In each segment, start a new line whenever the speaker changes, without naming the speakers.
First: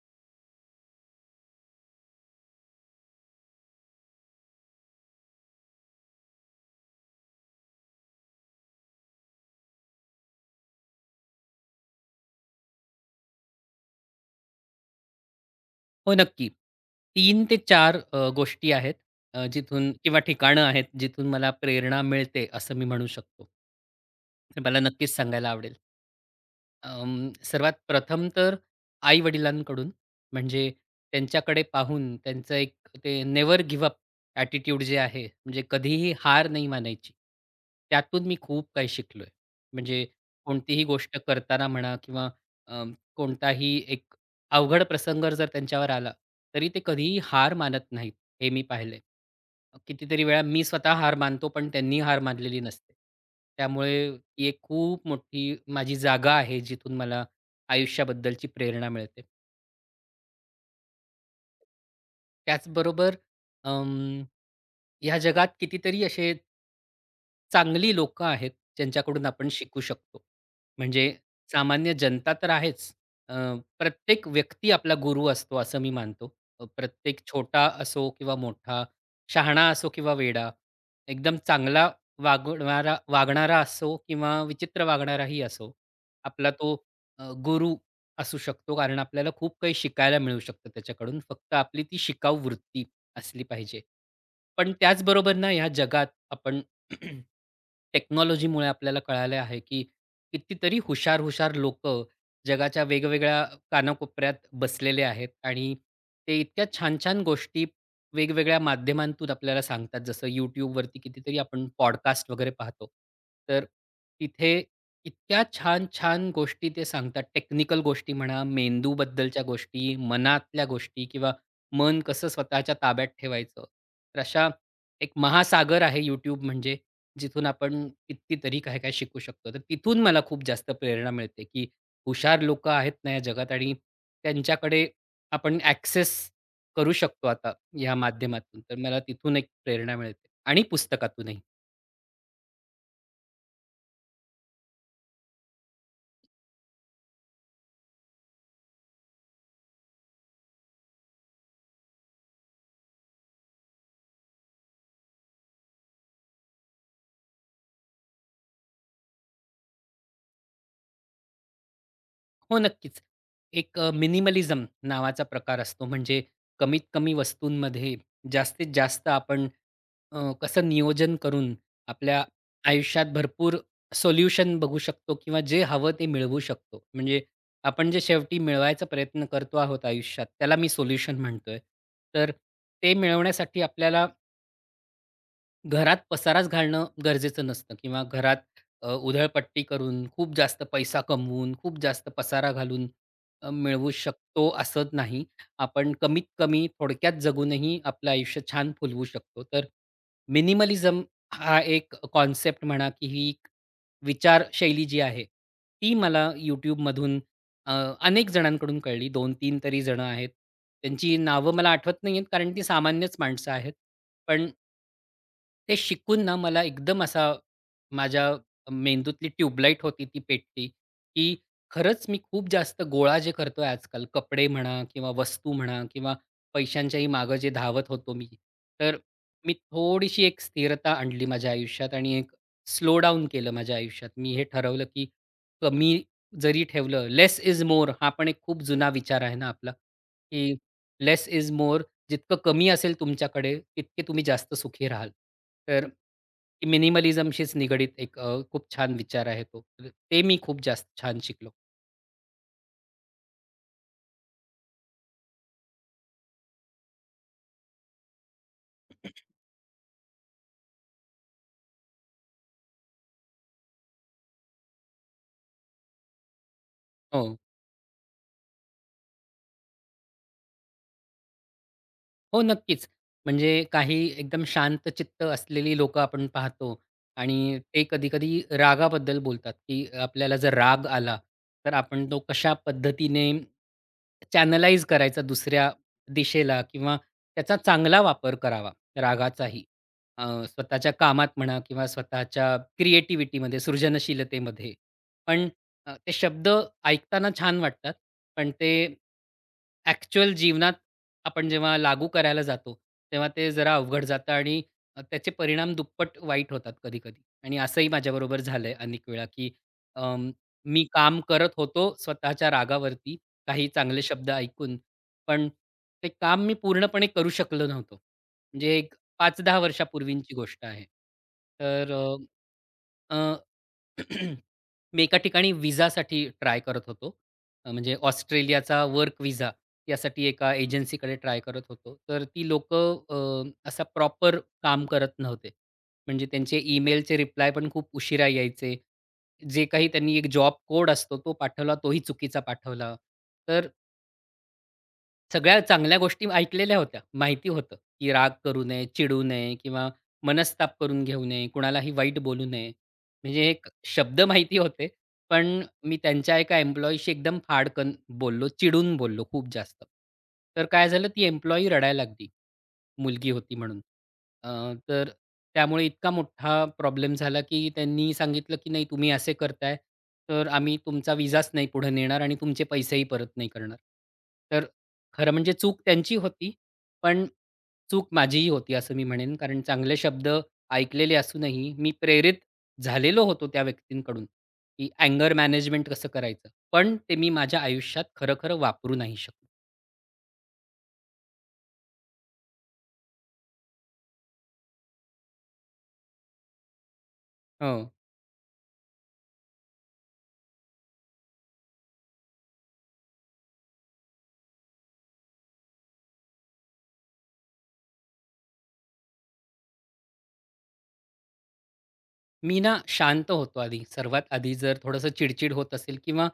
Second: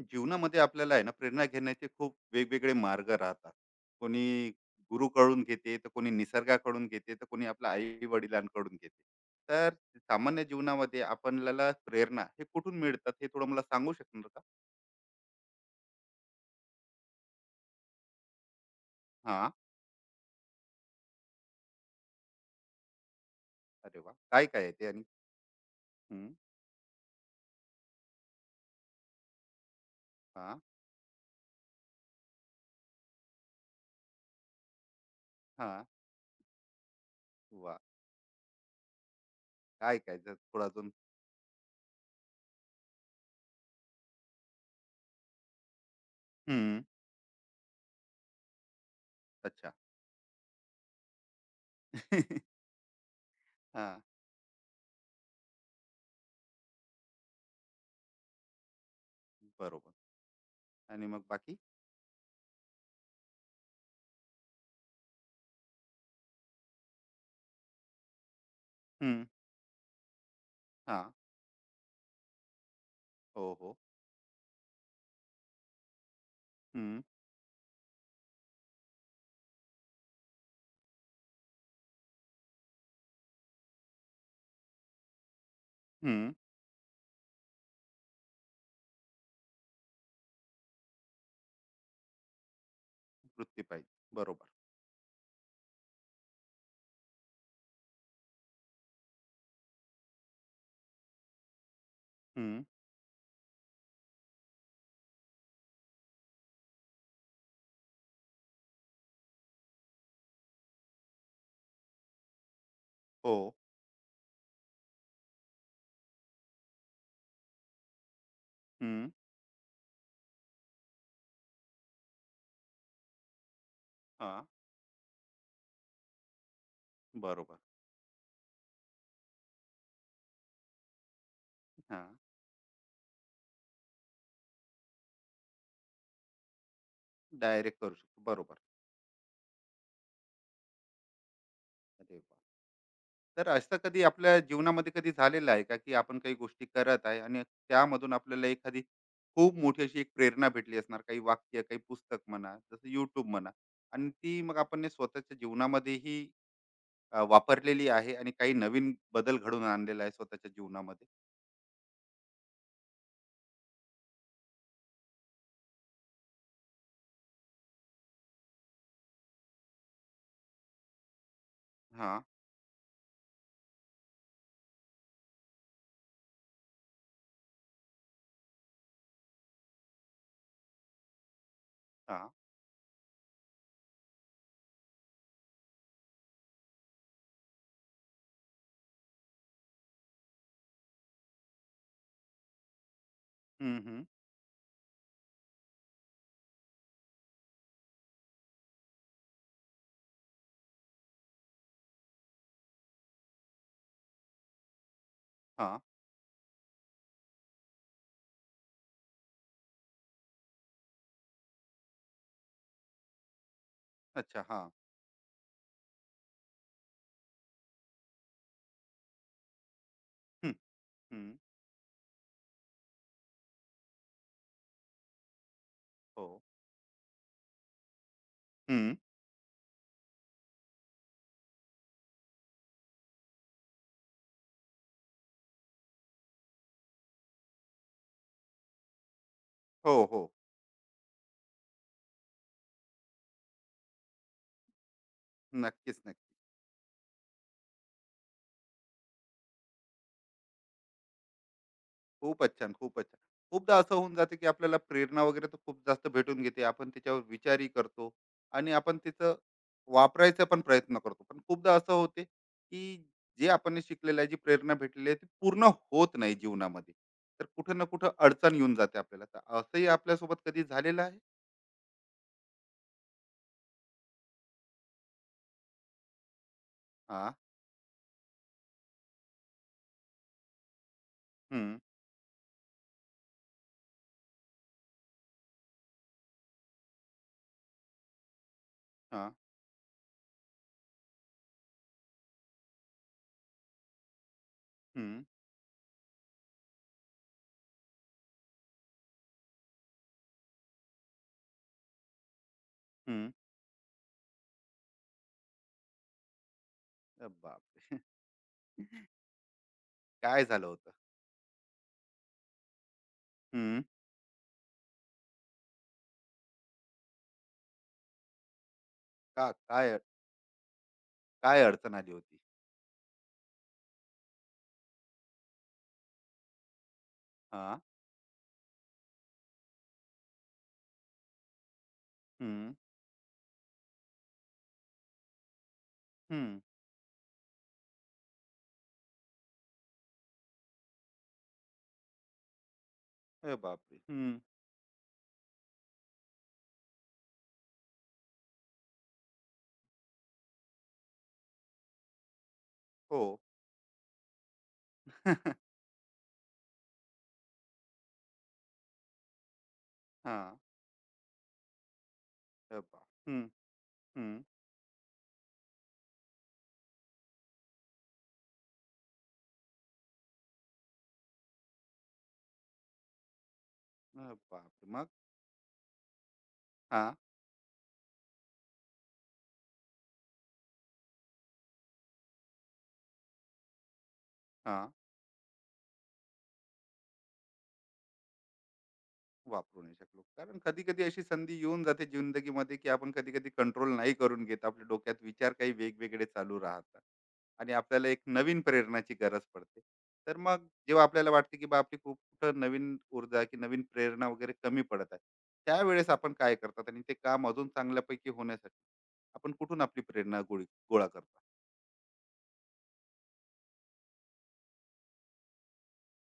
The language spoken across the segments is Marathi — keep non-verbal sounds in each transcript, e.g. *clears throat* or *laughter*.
जीवनामध्ये आपल्याला आहे ना, प्रेरणा घेण्याचे खूप वेगवेगळे मार्ग राहतात. कोणी गुरुकडून घेते, तर कोणी निसर्गाकडून घेते, तर कोणी आपल्या आई वडिलांकडून घेते. तर सामान्य जीवनामध्ये आपल्याला प्रेरणा हे कुठून मिळतात, हे थोडं मला सांगू शकणार का?
हो, नक्की. तीन ते चार गोष्टी आहेत
हा.
जिथून किंवा ठिकाणं आहेत जिथून मला प्रेरणा मिळते असं मी म्हणू शकतो.
अरे वा, काय
तर
काय आहे
मला
ते? आणि
नक्कीच सांगायला आवडेल.
हम्म,
सर्वात प्रथम तर आई-वडिलांकडून
हा,
म्हणजे त्यांच्याकडे पाहून त्यांचं एक ते नेव्हर गिव्ह अप ॲटिट्यूड जे आहे, म्हणजे
हा,
कधीही हार नाही मानायची.
वा,
त्यातून मी खूप काही शिकलोय.
काय
म्हणजे
काय जर थोडं
कोणतीही
अजून.
गोष्ट करताना म्हणा किंवा अ, कोणताही एक अवघड प्रसंग जर त्यांच्यावर आला, तरी ते
हम्म.
कधीही हार मानत नाहीत, हे मी पाहिलंय.
अच्छा.
कितीतरी वेळा मी स्वतः हार मानतो, पण त्यांनी हार
*laughs*
मानलेली नसते.
हा.
त्यामुळे ती एक खूप मोठी माझी जागा आहे, जिथून मला आयुष्याबद्दलची प्रेरणा मिळते.
बरोबर. आणि मग बाकी?
त्याचबरोबर अं, ह्या जगात कितीतरी असे चांगली लोकं आहेत,
हम्म,
ज्यांच्याकडून आपण शिकू शकतो.
हा,
म्हणजे सामान्य जनता तर आहेच. अ,
हो हो,
प्रत्येक व्यक्ती आपला गुरु असतो, असं मी मानतो.
हम्म,
प्रत्येक छोटा असो किंवा मोठा, शहाणा असो किंवा वेडा, एकदम चांगला वागणारा वागणारा असो किंवा विचित्र वागणाराही असो,
हम्म,
आपला तो गुरु असू शकतो कारण आपल्याला खूप काही शिकायला मिळू शकतं त्याच्याकडून. फक्त आपली ती शिकाऊ वृत्ती असली
वृत्ती
पाहिजे.
पाहिजे, बरोबर.
पण त्याचबरोबर ना ह्या जगात आपण *clears throat* टेक्नॉलॉजीमुळे आपल्याला कळालं आहे, की कितीतरी हुशार-हुशार लोक
हम्म,
जगाच्या वेगवेगळ्या कानाकोपऱ्यात बसलेले आहेत आणि ते इतक्या छान-छान गोष्टी वेगवेगळ्या माध्यमांतून आपल्याला सांगतात. जसं YouTubeवरती कितीतरी आपण पॉडकास्ट वगैरे पाहतो.
हो,
तर तिथे इतक्या छान-छान गोष्टी ते सांगतात. टेक्निकल गोष्टी म्हणा,
हम्म,
मेंदूबद्दलच्या गोष्टी, मनातल्या गोष्टी किंवा मन कसं स्वतःच्या ताब्यात ठेवायचं. तर
हां,
अशा एक महासागर आहे YouTube म्हणजे, जिथून
बरोबर.
आपण कितीतरी काय-काय शिकू शकतो. तर तिथून मला खूप जास्त प्रेरणा मिळते, की
हां,
हुशार लोकं आहेत ना या जगात आणि त्यांच्याकडे आपण ॲक्सेस करू शकतो आता
डायरेक्ट करू
या
शकतो,
माध्यमातून.
बरोबर.
तर मला तिथून एक प्रेरणा मिळते आणि पुस्तकातूनही.
अरे वाह! तर असं कधी आपल्या जीवनामध्ये कधी झालेलं आहे का, की आपण काही गोष्टी करत आहे आणि त्यामधून आपल्याला एखादी खूप मोठी अशी एक प्रेरणा भेटली असणार, काही वाक्य, काही पुस्तक म्हणा, जसं YouTube म्हणा, आणि ती मग आपण ने स्वतःच्या जीवनामध्येही वापरलेली आहे, आणि काही नवीन बदल घडवून आणलेला आहे स्वतःच्या जीवनामध्ये?
हो, नक्कीच. एक मिनिमलिझम नावाचा प्रकार असतो. म्हणजे कमीत कमी वस्तूंमध्ये जास्तीत जास्त आपण कसं नियोजन करून
हां,
आपल्या आयुष्यात भरपूर सोल्युशन बघू शकतो किंवा जे हवं ते मिळवू शकतो. म्हणजे आपण जे शेवटी मिळवायचा प्रयत्न करतो आहोत आयुष्यात, त्याला मी सोल्युशन म्हणतोय.
हां.
तर ते मिळवण्यासाठी आपल्याला घरात पसाराच घालणं गरजेचं नसतं किंवा घरात उधळपट्टी करून खूप जास्त पैसा कमवून, खूप जास्त पसारा घालून
हं,
मिळवू
हं.
शकतो असं नाही. आपण कमीत कमी थोडक्यात जगूनही आपलं आयुष्य छान फुलवू शकतो. तर मिनिमलिझम हा एक कॉन्सेप्ट म्हणा की ही एक विचारशैली जी आहे,
हां.
ती मला YouTubeमधून अ, अनेक जणांकडून कळली. 2-3 तरी जण आहेत. त्यांची नावं मला आठवत नाहीयेत कारण ती सामान्यच माणसं आहेत.
अच्छा,
पण
हां.
ते शिकून ना मला एकदम असा माझ्या मेंदूतली ट्यूबलाईट होती ती
हं,
पेटली,
हं.
की खरंच मी खूप जास्त गोळा जे करतोय आजकाल कपडे म्हणा किंवा वस्तू म्हणा किंवा
हो.
पैशांच्याही मागं जे धावत होतो मी.
हं.
तर मी थोडीशी एक स्थिरता आणली माझ्या आयुष्यात आणि एक स्लो डाउन केलं माझ्या आयुष्यात. मी हे ठरवलं, की कमी जरी ठेवलं लेस इज मोअर हा पण एक खूप जुना विचार आहे ना आपला,
हो, हो.
की लेस इज मोअर जितकं कमी असेल तुमच्याकडे, तितके तुम्ही जास्त सुखी राहाल. तर
नक्कीच, नक्कीच.
मिनिमलिझमशीच निगडीत एक खूप छान विचार आहे तो. तर ते मी खूप जास्त छान शिकलो.
खूपच छान, खूपच छान. खूपदा असं होऊन जाते, की आपल्याला प्रेरणा वगैरे तर खूप जास्त भेटून घेते. आपण त्याच्यावर विचारही करतो, आणि आपण तिचं वापरायचा पण प्रयत्न करतो. पण खूपदा असं होते, की जे आपण शिकलेलं आहे, जी प्रेरणा भेटलेली आहे, ती पूर्ण होत नाही जीवनामध्ये.
हो.
तर कुठं ना कुठं अडचण येऊन जाते आपल्याला. तर असंही आपल्यासोबत कधी झालेलं आहे?
हो, नक्कीच. म्हणजे काही एकदम शांत चित्त असलेली लोकं आपण पाहतो
हां,
आणि ते कधी-कधी रागाबद्दल बोलतात, की आपल्याला जर राग आला,
हं,
तर आपण तो कशा पद्धतीने चॅनलाइज करायचा दुसऱ्या दिशेला किंवा त्याचा चांगला वापर करावा
हां,
रागाचाही. स्वतःच्या कामात म्हणा किंवा स्वतःच्या क्रिएटिव्हिटीमध्ये, सृजनशीलतेमध्ये.
हं,
पण ते शब्द ऐकताना छान वाटतात, पण ते ॲक्चुअल जीवनात आपण जेव्हा लागू करायला जातो, तेव्हा
हं.
ते जरा अवघड जातं आणि त्याचे परिणाम दुप्पट वाईट होतात कधी-कधी. आणि
बाप!
असंही माझ्याबरोबर झालंय अनेक वेळा, की अं,
काय झालं
मी
होतं?
काम करत होतो स्वतःच्या रागावरती, काही
हं,
चांगले शब्द ऐकून. पण ते काम मी पूर्णपणे करू शकलो नव्हतो. म्हणजे एक
का
5-10
काय
वर्षापूर्वीची गोष्ट आहे.
काय
तर
अडचण आली होती?
अ, अ *clears throat* मी एका ठिकाणी विझासाठी ट्राय करत होतो.
हां,
म्हणजे ऑस्ट्रेलियाचा वर्क विझा यासाठी एका एजन्सीकडे ट्राय करत होतो. तर ती
हं,
लोकं असा प्रॉपर काम करत नव्हते. म्हणजे त्यांचे
हं.
ईमेलचे रिप्लाय पण खूप उशिरा यायचे. जे काही त्यांनी एक जॉब कोड असतो तो पाठवला तोही चुकीचा पाठवला.
अरे
तर
बापरे! हं.
सगळ्या चांगल्या गोष्टी ऐकलेल्या होत्या. माहिती होतं, की राग करू नये, चिडू नये किंवा मनस्ताप करून घेऊ नये, कुणालाही वाईट बोलू नये.
हो.
म्हणजे एक शब्द माहिती होते, पण
*laughs*
मी त्यांच्या एका एम्प्लॉईशी एकदम फाडकन बोललो, चिडून बोललो खूप जास्त.
हां.
तर काय झालं, ती एम्प्लॉयी रडायला लागली.
अरे बाप!
मुलगी
हं,
होती म्हणून.
हं.
अ, तर त्यामुळे इतका मोठा प्रॉब्लेम झाला, की त्यांनी सांगितलं, की "नाही तुम्ही असे करताय, तर आम्ही तुमचा विसाच नाही पुढे नेणार आणि तुमचे पैसेही परत नाही करणार."
अरे
तर
बापरे! मग?
खरं म्हणजे चूक त्यांची होती,
हां,
पण चूक माझीही होती असं मी म्हणेन. कारण चांगले शब्द ऐकलेले असूनही मी प्रेरित झालेलो होतो त्या व्यक्तींकडून, की
हां.
अँगर मॅनेजमेंट कसं करायचं. पण ते मी माझ्या आयुष्यात खरं-खरं वापरू नाही शकलो.
वापरू नाही शकलो. कारण कधी-कधी अशी संधी येऊन जाते जिंदगीमध्ये, की आपण कधी-कधी कंट्रोल नाही करून घेत. आपल्या डोक्यात विचार काही वेगवेगळे चालू राहतात, आणि
हो.
आपल्याला एक नवीन प्रेरणाची गरज पडते. तर मग जेव्हा आपल्याला वाटते, की बा आपली खूप कुठं नवीन ऊर्जा की नवीन प्रेरणा वगैरे कमी पडत आहे, त्यावेळेस आपण काय करतात, आणि ते काम अजून चांगल्यापैकी होण्यासाठी आपण कुठून आपली प्रेरणा गोळी गोळा करतात?
मी ना शांत होतो आधी. सर्वात आधी जर थोडंसं चिड-चिड होत असेल किंवा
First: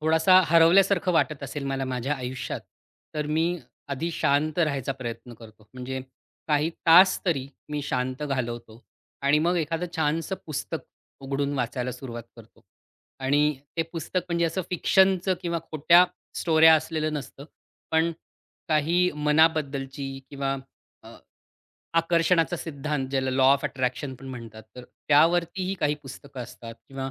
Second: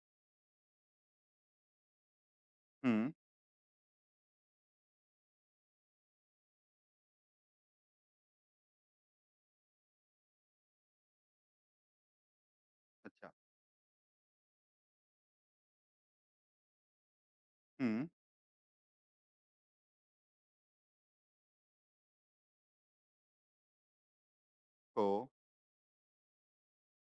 थोडासा हरवल्यासारखं वाटत असेल मला माझ्या आयुष्यात,
हं.
तर मी आधी शांत राहायचा प्रयत्न करतो. म्हणजे काही तास तरी मी शांत घालवतो आणि मग एखादं छानसं पुस्तक उघडून वाचायला सुरुवात करतो.
अच्छा.
आणि ते पुस्तक म्हणजे असं फिक्शनचं किंवा खोट्या स्टोऱ्या असलेलं नसतं.
हं.
पण काही मनाबद्दलची किंवा आकर्षणाचा सिद्धांत ज्याला लॉ ऑफ अट्रॅक्शन पण म्हणतात, तर
हो.
त्यावरतीही काही पुस्तकं असतात किंवा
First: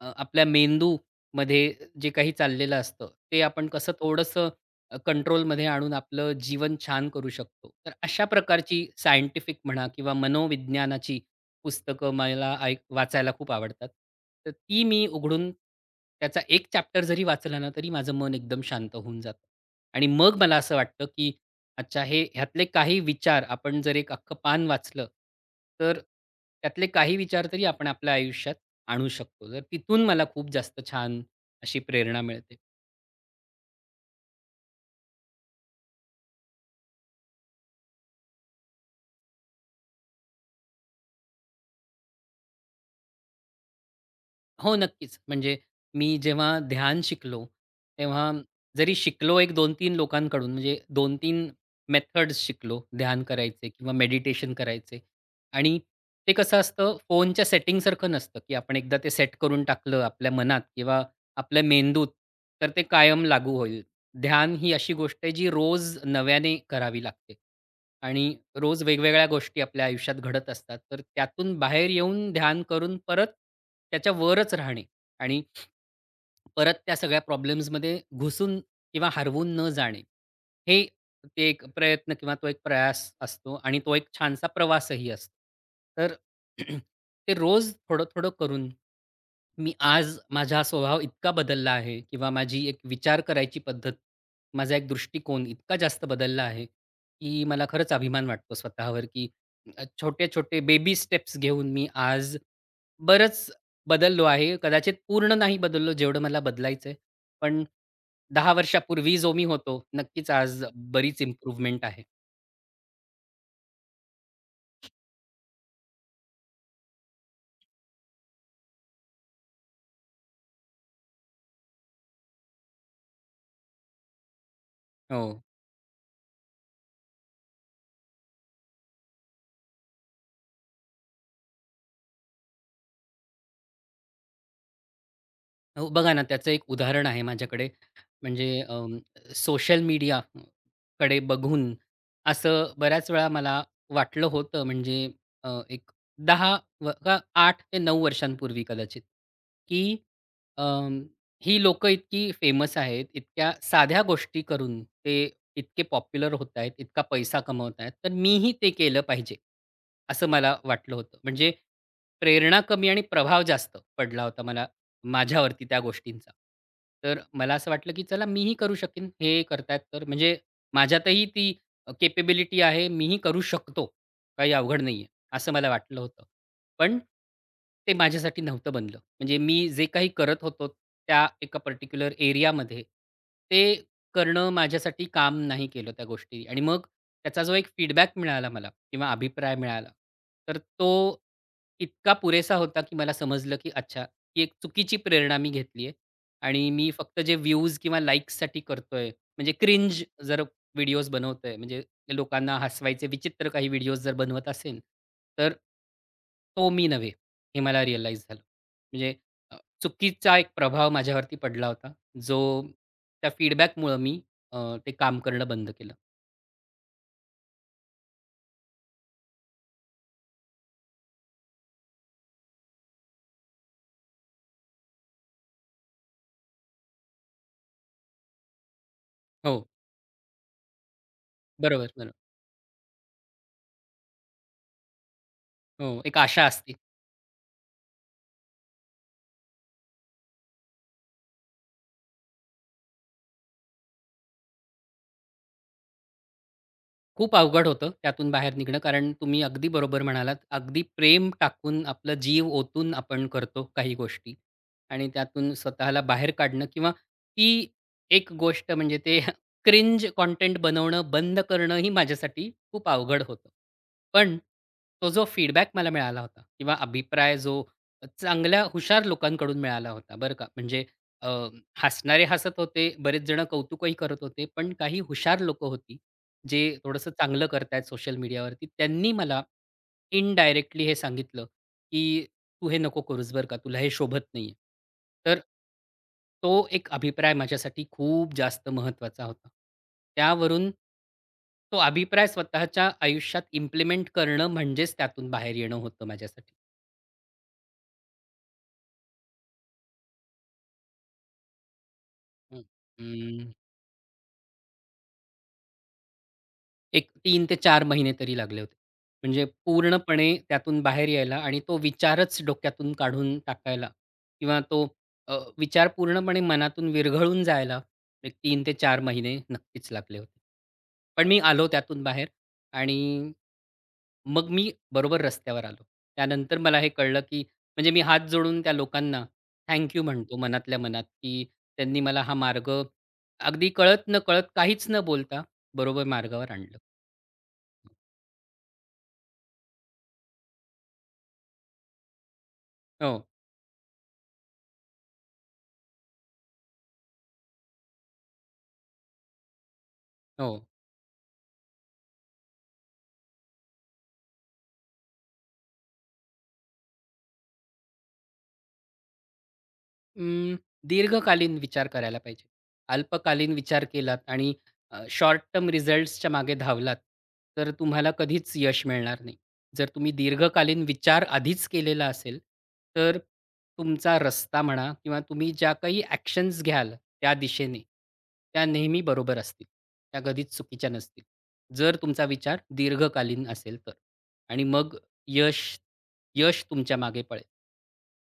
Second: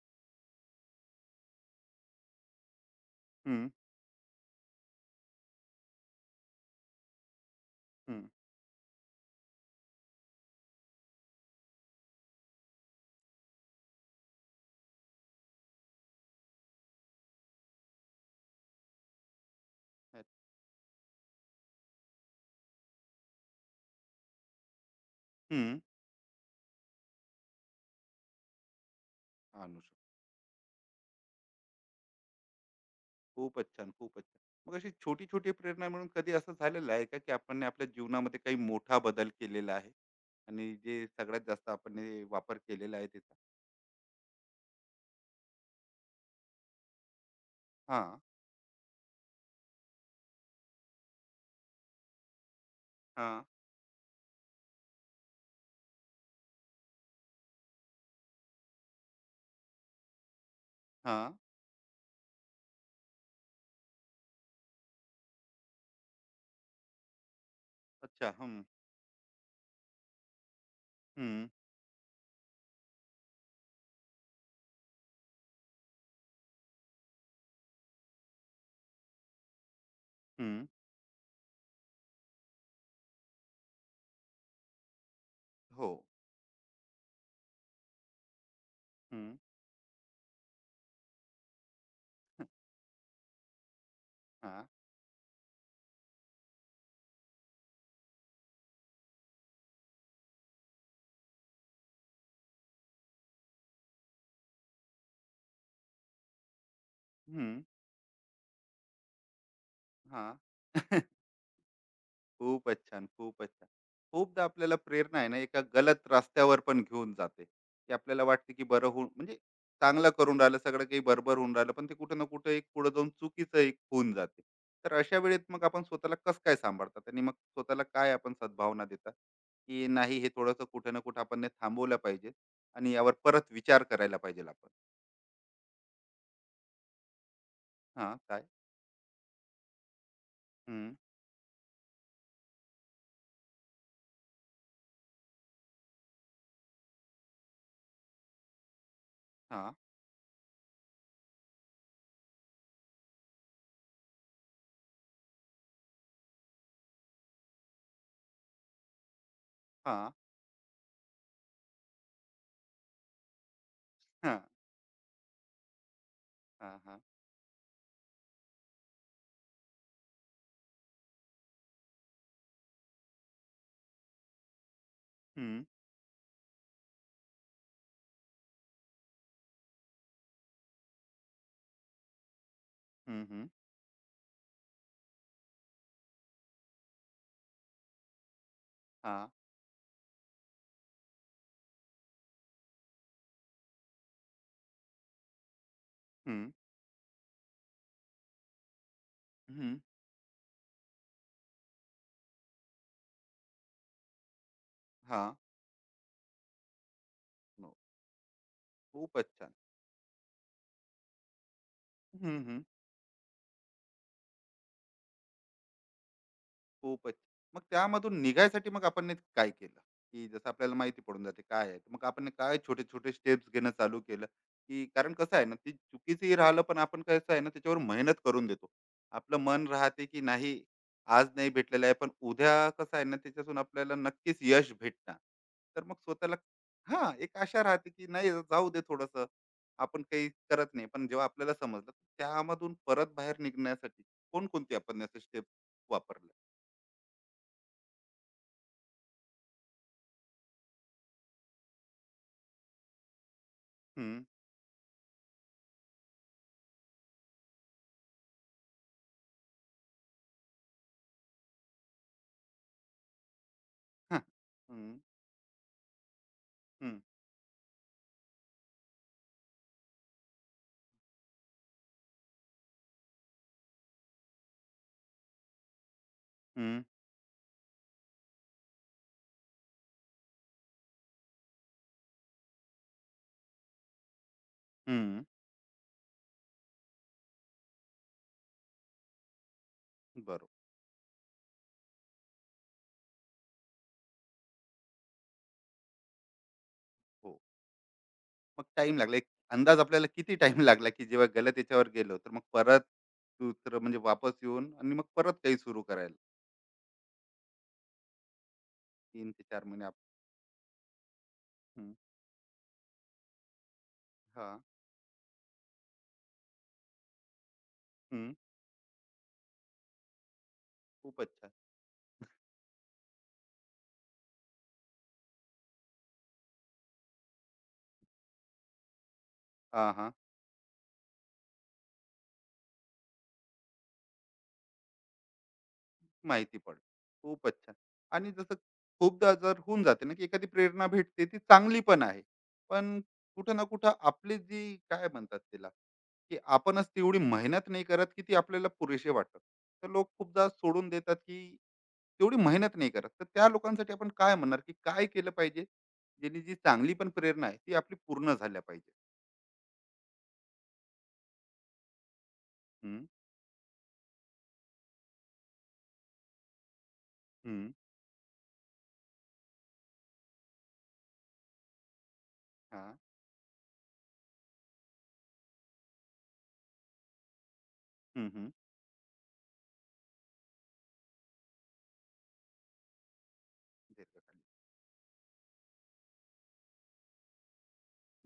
आपल्या मेंदूमध्ये जे काही चाललेलं असतं, ते आपण
हं,
कसं थोडंसं कंट्रोलमध्ये आणून आपलं जीवन छान करू शकतो. तर अशा
हं.
प्रकारची सायंटिफिक म्हणा किंवा मनोविज्ञानाची पुस्तकं मला ऐक वाचायला खूप आवडतात. तर ती मी उघडून त्याचा एक चॅप्टर जरी वाचला ना, तरी माझं मन एकदम शांत होऊन जातं आणि मग मला असं वाटतं, की अच्छा, हे ह्यातले काही विचार आपण जर एक अख्खं पान वाचलं,
हं.
तर त्यातले काही विचार तरी आपण आपल्या आयुष्यात आणू शकतो. तर
आणू शकतो.
तिथून मला खूप जास्त छान अशी प्रेरणा मिळते.
खूपच छान, खूपच छान. मग अशी छोटी-छोटी प्रेरणा मिळून कधी असं झालेलं आहे का, की आपण ने आपल्या जीवनामध्ये काही मोठा बदल केलेला आहे? आणि जे सगळ्यात जास्त आपण हे वापर केलेला आहे त्याचा?
हो, नक्कीच. म्हणजे मी जेव्हा ध्यान शिकलो,
हां.
तेव्हा जरी शिकलो एक 2-3 लोकांकडून म्हणजे 2-3 मेथड्स शिकलो ध्यान
हां.
करायचे किंवा मेडिटेशन करायचे आणि ते कसं असतं फोनच्या सेटिंगसारखं नसतं, की आपण एकदा ते सेट करून टाकलं आपल्या मनात किंवा
हां.
आपल्या मेंदूत, तर ते कायम लागू होईल. ध्यान ही अशी गोष्ट आहे जी रोज नव्याने करावी लागते.
अच्छा.
आणि
हं.
रोज वेगवेगळ्या गोष्टी आपल्या आयुष्यात घडत असतात. तर
हं,
त्यातून बाहेर येऊन ध्यान करून परत त्याच्या वरच राहणे आणि परत त्या सगळ्या प्रॉब्लेम्समध्ये घुसून किंवा हरवून न जाणे.
हं.
हे ते एक प्रयत्न किंवा तो एक प्रयास असतो आणि तो एक छानसा प्रवासही असतो.
हो.
तर *clears throat* ते रोज थोडं-थोडं करून
हं.
मी आज माझा स्वभाव इतका बदलला आहे किंवा माझी
*laughs*
एक विचार करायची पद्धत,
हां.
माझा एक दृष्टिकोन इतका जास्त बदलला आहे, की मला खरंच अभिमान वाटतो स्वतःवर, की छोटे-छोटे बेबी स्टेप्स घेऊन मी आज बरंच बदललो आहे. कदाचित पूर्ण नाही बदललो जेवढं मला बदलायचंय.
हं.
पण 10 वर्षापूर्वी जो मी होतो, नक्कीच
हां.
आज
*laughs*
बरीच इम्प्रूव्हमेंट आहे.
खूपच छान, खूपच छान. खूपदा आपल्याला प्रेरणा आहे ना, एका गलत रस्त्यावर पण घेऊन जाते, की आपल्याला वाटते की बरं होऊन म्हणजे चांगलं करून राहिलं, सगळं काही बरोबर होऊन राहिलं, पण ते कुठे ना कुठे एक पुढे जाऊन चुकीचं एक होऊन जाते. तर अशा वेळेत
हो.
मग आपण स्वतःला कसं काय सांभाळतात, आणि मग स्वतःला काय आपण सद्भावना देतात, की नाही हे थोडंसं कुठे ना कुठे आपण हे थांबवलं पाहिजे, आणि यावर परत विचार करायला पाहिजेल आपण?
हो, बघा ना त्याचं एक उदाहरण आहे माझ्याकडे.
हां, काय?
म्हणजे सोशल
हं,
मीडियाकडे बघून असं बऱ्याच वेळा मला वाटलं होतं म्हणजे एक दहा व का 8 ते 9 वर्षांपूर्वी कदाचित,
हां,
की अं, ही लोकं इतकी फेमस आहेत, इतक्या साध्या गोष्टी करून ते इतके पॉप्युलर होत आहेत, इतका पैसा कमवत आहेत, तर मीही ते केलं पाहिजे,
हां,
असं मला वाटलं होतं. म्हणजे प्रेरणा कमी आणि प्रभाव जास्त पडला
हां,
होता मला माझ्यावरती त्या गोष्टींचा.
हां, हां.
तर मला असं वाटलं, की चला मीही करू शकेन. हे करतायत तर म्हणजे माझ्यातही ती कॅपेबिलिटी आहे. मीही करू शकतो. काही अवघड नाहीये, असं
हं,
मला वाटलं होतं. पण ते माझ्यासाठी नव्हतं बनलं. म्हणजे मी जे काही करत होतो त्या एका पर्टिक्युलर एरियामध्ये,
हं, हं.
ते करणं माझ्यासाठी काम नाही केलं त्या गोष्टी आणि मग त्याचा जो एक फीडबॅक मिळाला मला किंवा
हां,
अभिप्राय मिळाला, तर तो इतका पुरेसा होता, की मला समजलं, की अच्छा ती एक चुकीची प्रेरणा मी घेतली आहे
हं,
आणि मी फक्त जे व्ह्यूज किंवा लाईक्ससाठी करतोय, म्हणजे
हं.
क्रिंज जर व्हिडिओज बनवतोय, म्हणजे लोकांना हसवायचे विचित्र काही व्हिडिओज जर बनवत असेन,
हां.
तर तो मी नव्हे, हे मला रिअलाईज झालं. म्हणजे
खूपच छान.
अ, चुकीचा एक प्रभाव माझ्यावरती पडला होता,
हं,
जो
हं.
त्या फीडबॅकमुळं मी अ, ते काम करणं बंद केलं.
खूपच. मग त्यामधून निघायसाठी मग आपण नेमकं काय केलं? की जसं आपल्याला माहिती पडून जाते काय आहे. तर मग आपण ने काय छोटे-छोटे स्टेप्स घेणं चालू केलं, की कारण कसं आहे ना, ते चुकीचंही राहिलं, पण आपण कसं आहे ना, त्याच्यावर मेहनत करून देतो. आपलं
हो,
मन राहते की नाही, आज नाही भेटलेलं
बरोबर,
आहे, पण
बरोबर.
उद्या कसं आहे ना, त्याच्यातून आपल्याला नक्कीच यश भेटणार. तर मग
हो, एक
स्वतःला
आशा असते.
हां, एक आशा राहते की नाही, जाऊ दे थोडंसं. आपण काही करत नाही. पण जेव्हा आपल्याला समजलं, त्यामधून परत बाहेर निघण्यासाठी कोणकोणती आपण स्टेप वापरल्या?
खूप अवघड होतं त्यातून बाहेर निघणं. कारण तुम्ही अगदी बरोबर म्हणालात. अगदी प्रेम टाकून, आपलं जीव ओतून आपण करतो काही
हं,
गोष्टी आणि त्यातून स्वतःला बाहेर काढणं किंवा ती एक गोष्ट म्हणजे ते *laughs* क्रिंज कंटेंट बनवणं बंद करणं ही माझ्यासाठी खूप अवघड होतं.
हां.
पण
हं,
तो जो फीडबॅक मला मिळाला होता किंवा
हं,
अभिप्राय जो चांगल्या हुशार लोकांकडून मिळाला होता बरं का. म्हणजे अ, हसणारे हसत होते, बरेच जण कौतुकही करत होते. पण काही हुशार लोकं होती जे
हं,
थोडंसं चांगलं करतायत सोशल मीडियावरती, त्यांनी मला इनडायरेक्टली हे सांगितलं, की "तू हे नको करूस बरं का, तुला हे शोभत नाहीये."
हं.
तर तो एक अभिप्राय माझ्यासाठी खूप जास्त महत्त्वाचा होता.
बरोबर.
त्यावरून तो अभिप्राय स्वतःच्या आयुष्यात इम्प्लिमेंट करणं म्हणजेच त्यातून बाहेर येणं होतं माझ्यासाठी.
हो. मग टाईम लागला. एक अंदाज आपल्याला किती टाइम लागला, की जेव्हा गलत याच्यावर गेलो, तर मग
हं.
परत
हं.
दुसरं म्हणजे वापस येऊन आणि मग परत काही सुरू करायला?
एक 3 ते 4 महिने तरी लागले होते.
3 ते
म्हणजे
4 महिने.
पूर्णपणे त्यातून बाहेर यायला आणि तो
हं,
विचारच डोक्यातून काढून टाकायला
हां.
किंवा तो विचार पूर्णपणे मनातून विरघळून जायला
हं.
एक 3 ते चार महिने नक्कीच लागले होते.
खूपच
पण मी
छान.
आलो त्यातून बाहेर आणि मग मी बरोबर रस्त्यावर आलो. त्यानंतर मला हे कळलं, की म्हणजे मी हात जोडून त्या लोकांना
हां,
थँक यू
हां.
म्हणतो मनातल्या मनात, की त्यांनी मला हा मार्ग अगदी कळत-नकळत काहीच न बोलता बरोबर मार्गावर
माहिती
आणलं.
पडलं. खूपच छान. आणि जसं खूपदा जर होऊन जाते ना, की एखादी प्रेरणा भेटते, ती चांगली पण आहे. पण
हो,
कुठं ना कुठं आपली जी काय म्हणतात त्याला, की आपणच तेवढी मेहनत नाही करत, की ती आपल्याला पुरेशी वाटतात. तर लोक खूपदा
हो.
सोडून देतात, की तेवढी मेहनत नाही करत. तर त्या लोकांसाठी आपण काय म्हणणार, की काय केलं पाहिजे? ज्यांनी जी चांगली पण प्रेरणा आहे, ती आपली पूर्ण झाल्या पाहिजे?
अं, दीर्घकालीन विचार करायला पाहिजे.
हं,
अल्पकालीन विचार केलात आणि शॉर्ट टर्म रिझल्ट्सच्या मागे धावलात,
हं,
तर तुम्हाला कधीच यश मिळणार नाही. जर तुम्ही दीर्घकालीन विचार आधीच केलेला असेल,
हां,
तर तुमचा रस्ता म्हणा किंवा तुम्ही ज्या काही ॲक्शन्स घ्याल त्या दिशेने,
हं,
त्या नेहमी बरोबर असतील. त्या कधीच चुकीच्या नसतील. जर तुमचा विचार दीर्घकालीन असेल तर
हं.
आणि मग यश यश तुमच्या मागे पळेल.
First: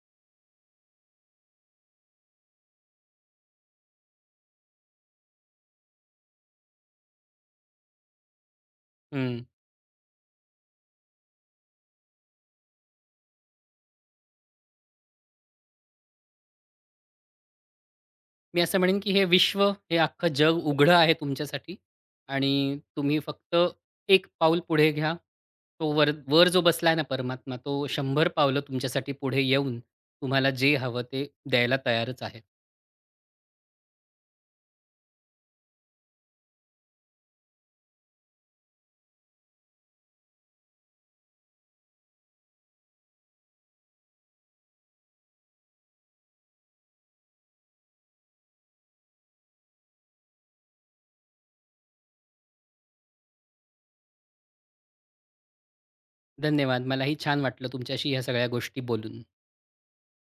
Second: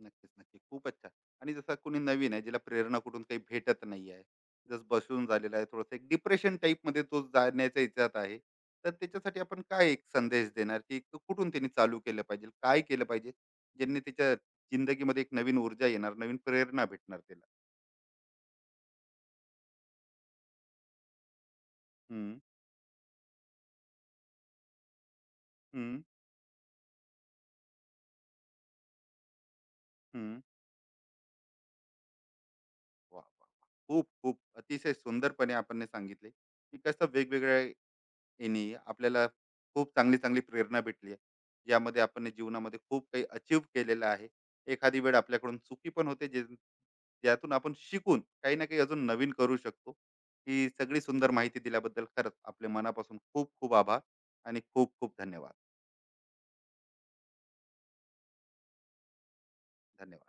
नक्कीच, नक्की, खूपच छान. आणि जसं कोणी नवीन आहे, ज्याला प्रेरणा कुठून काही भेटत नाही आहे, जस बसून झालेला आहे थोडस एक डिप्रेशन टाईप मध्ये तो जाण्याच्या इच्छात आहे, तर त्याच्यासाठी आपण काय एक संदेश देणार, की तो कुठून त्यांनी चालू केलं पाहिजे, काय केलं पाहिजे ज्यांनी त्याच्या जिंदगीमध्ये एक नवीन ऊर्जा येणार, नवीन प्रेरणा भेटणार त्याला?
मी असं म्हणेन की हे विश्व, हे अख्खं जग उघडं आहे तुमच्यासाठी
हम्म,
आणि तुम्ही फक्त एक पाऊल पुढे घ्या. तो
हम्म,
वर वर जो बसलाय ना परमात्मा, तो 100 पावलं तुमच्यासाठी पुढे येऊन
हम्म.
तुम्हाला जे हवं ते द्यायला तयारच आहे.
वा वा वा. खूप खूप अतिशय सुंदरपणे आपण हे सांगितले की कसं वेगवेगळ्या यांनी आपल्याला खूप चांगली चांगली प्रेरणा भेटली आहे, ज्यामध्ये आपण जीवनामध्ये खूप काही अचीव केलेलं आहे. एखादी वेळ आपल्याकडून चुकी पण होते, जे ज्यातून आपण शिकून काही ना काही अजून नवीन करू शकतो. ही सगळी सुंदर माहिती दिल्याबद्दल खरंच आपले मनापासून खूप खूप आभार, आणि खूप खूप धन्यवाद.
धन्यवाद. मलाही छान वाटलं तुमच्याशी ह्या सगळ्या गोष्टी बोलून.
धन्यवाद.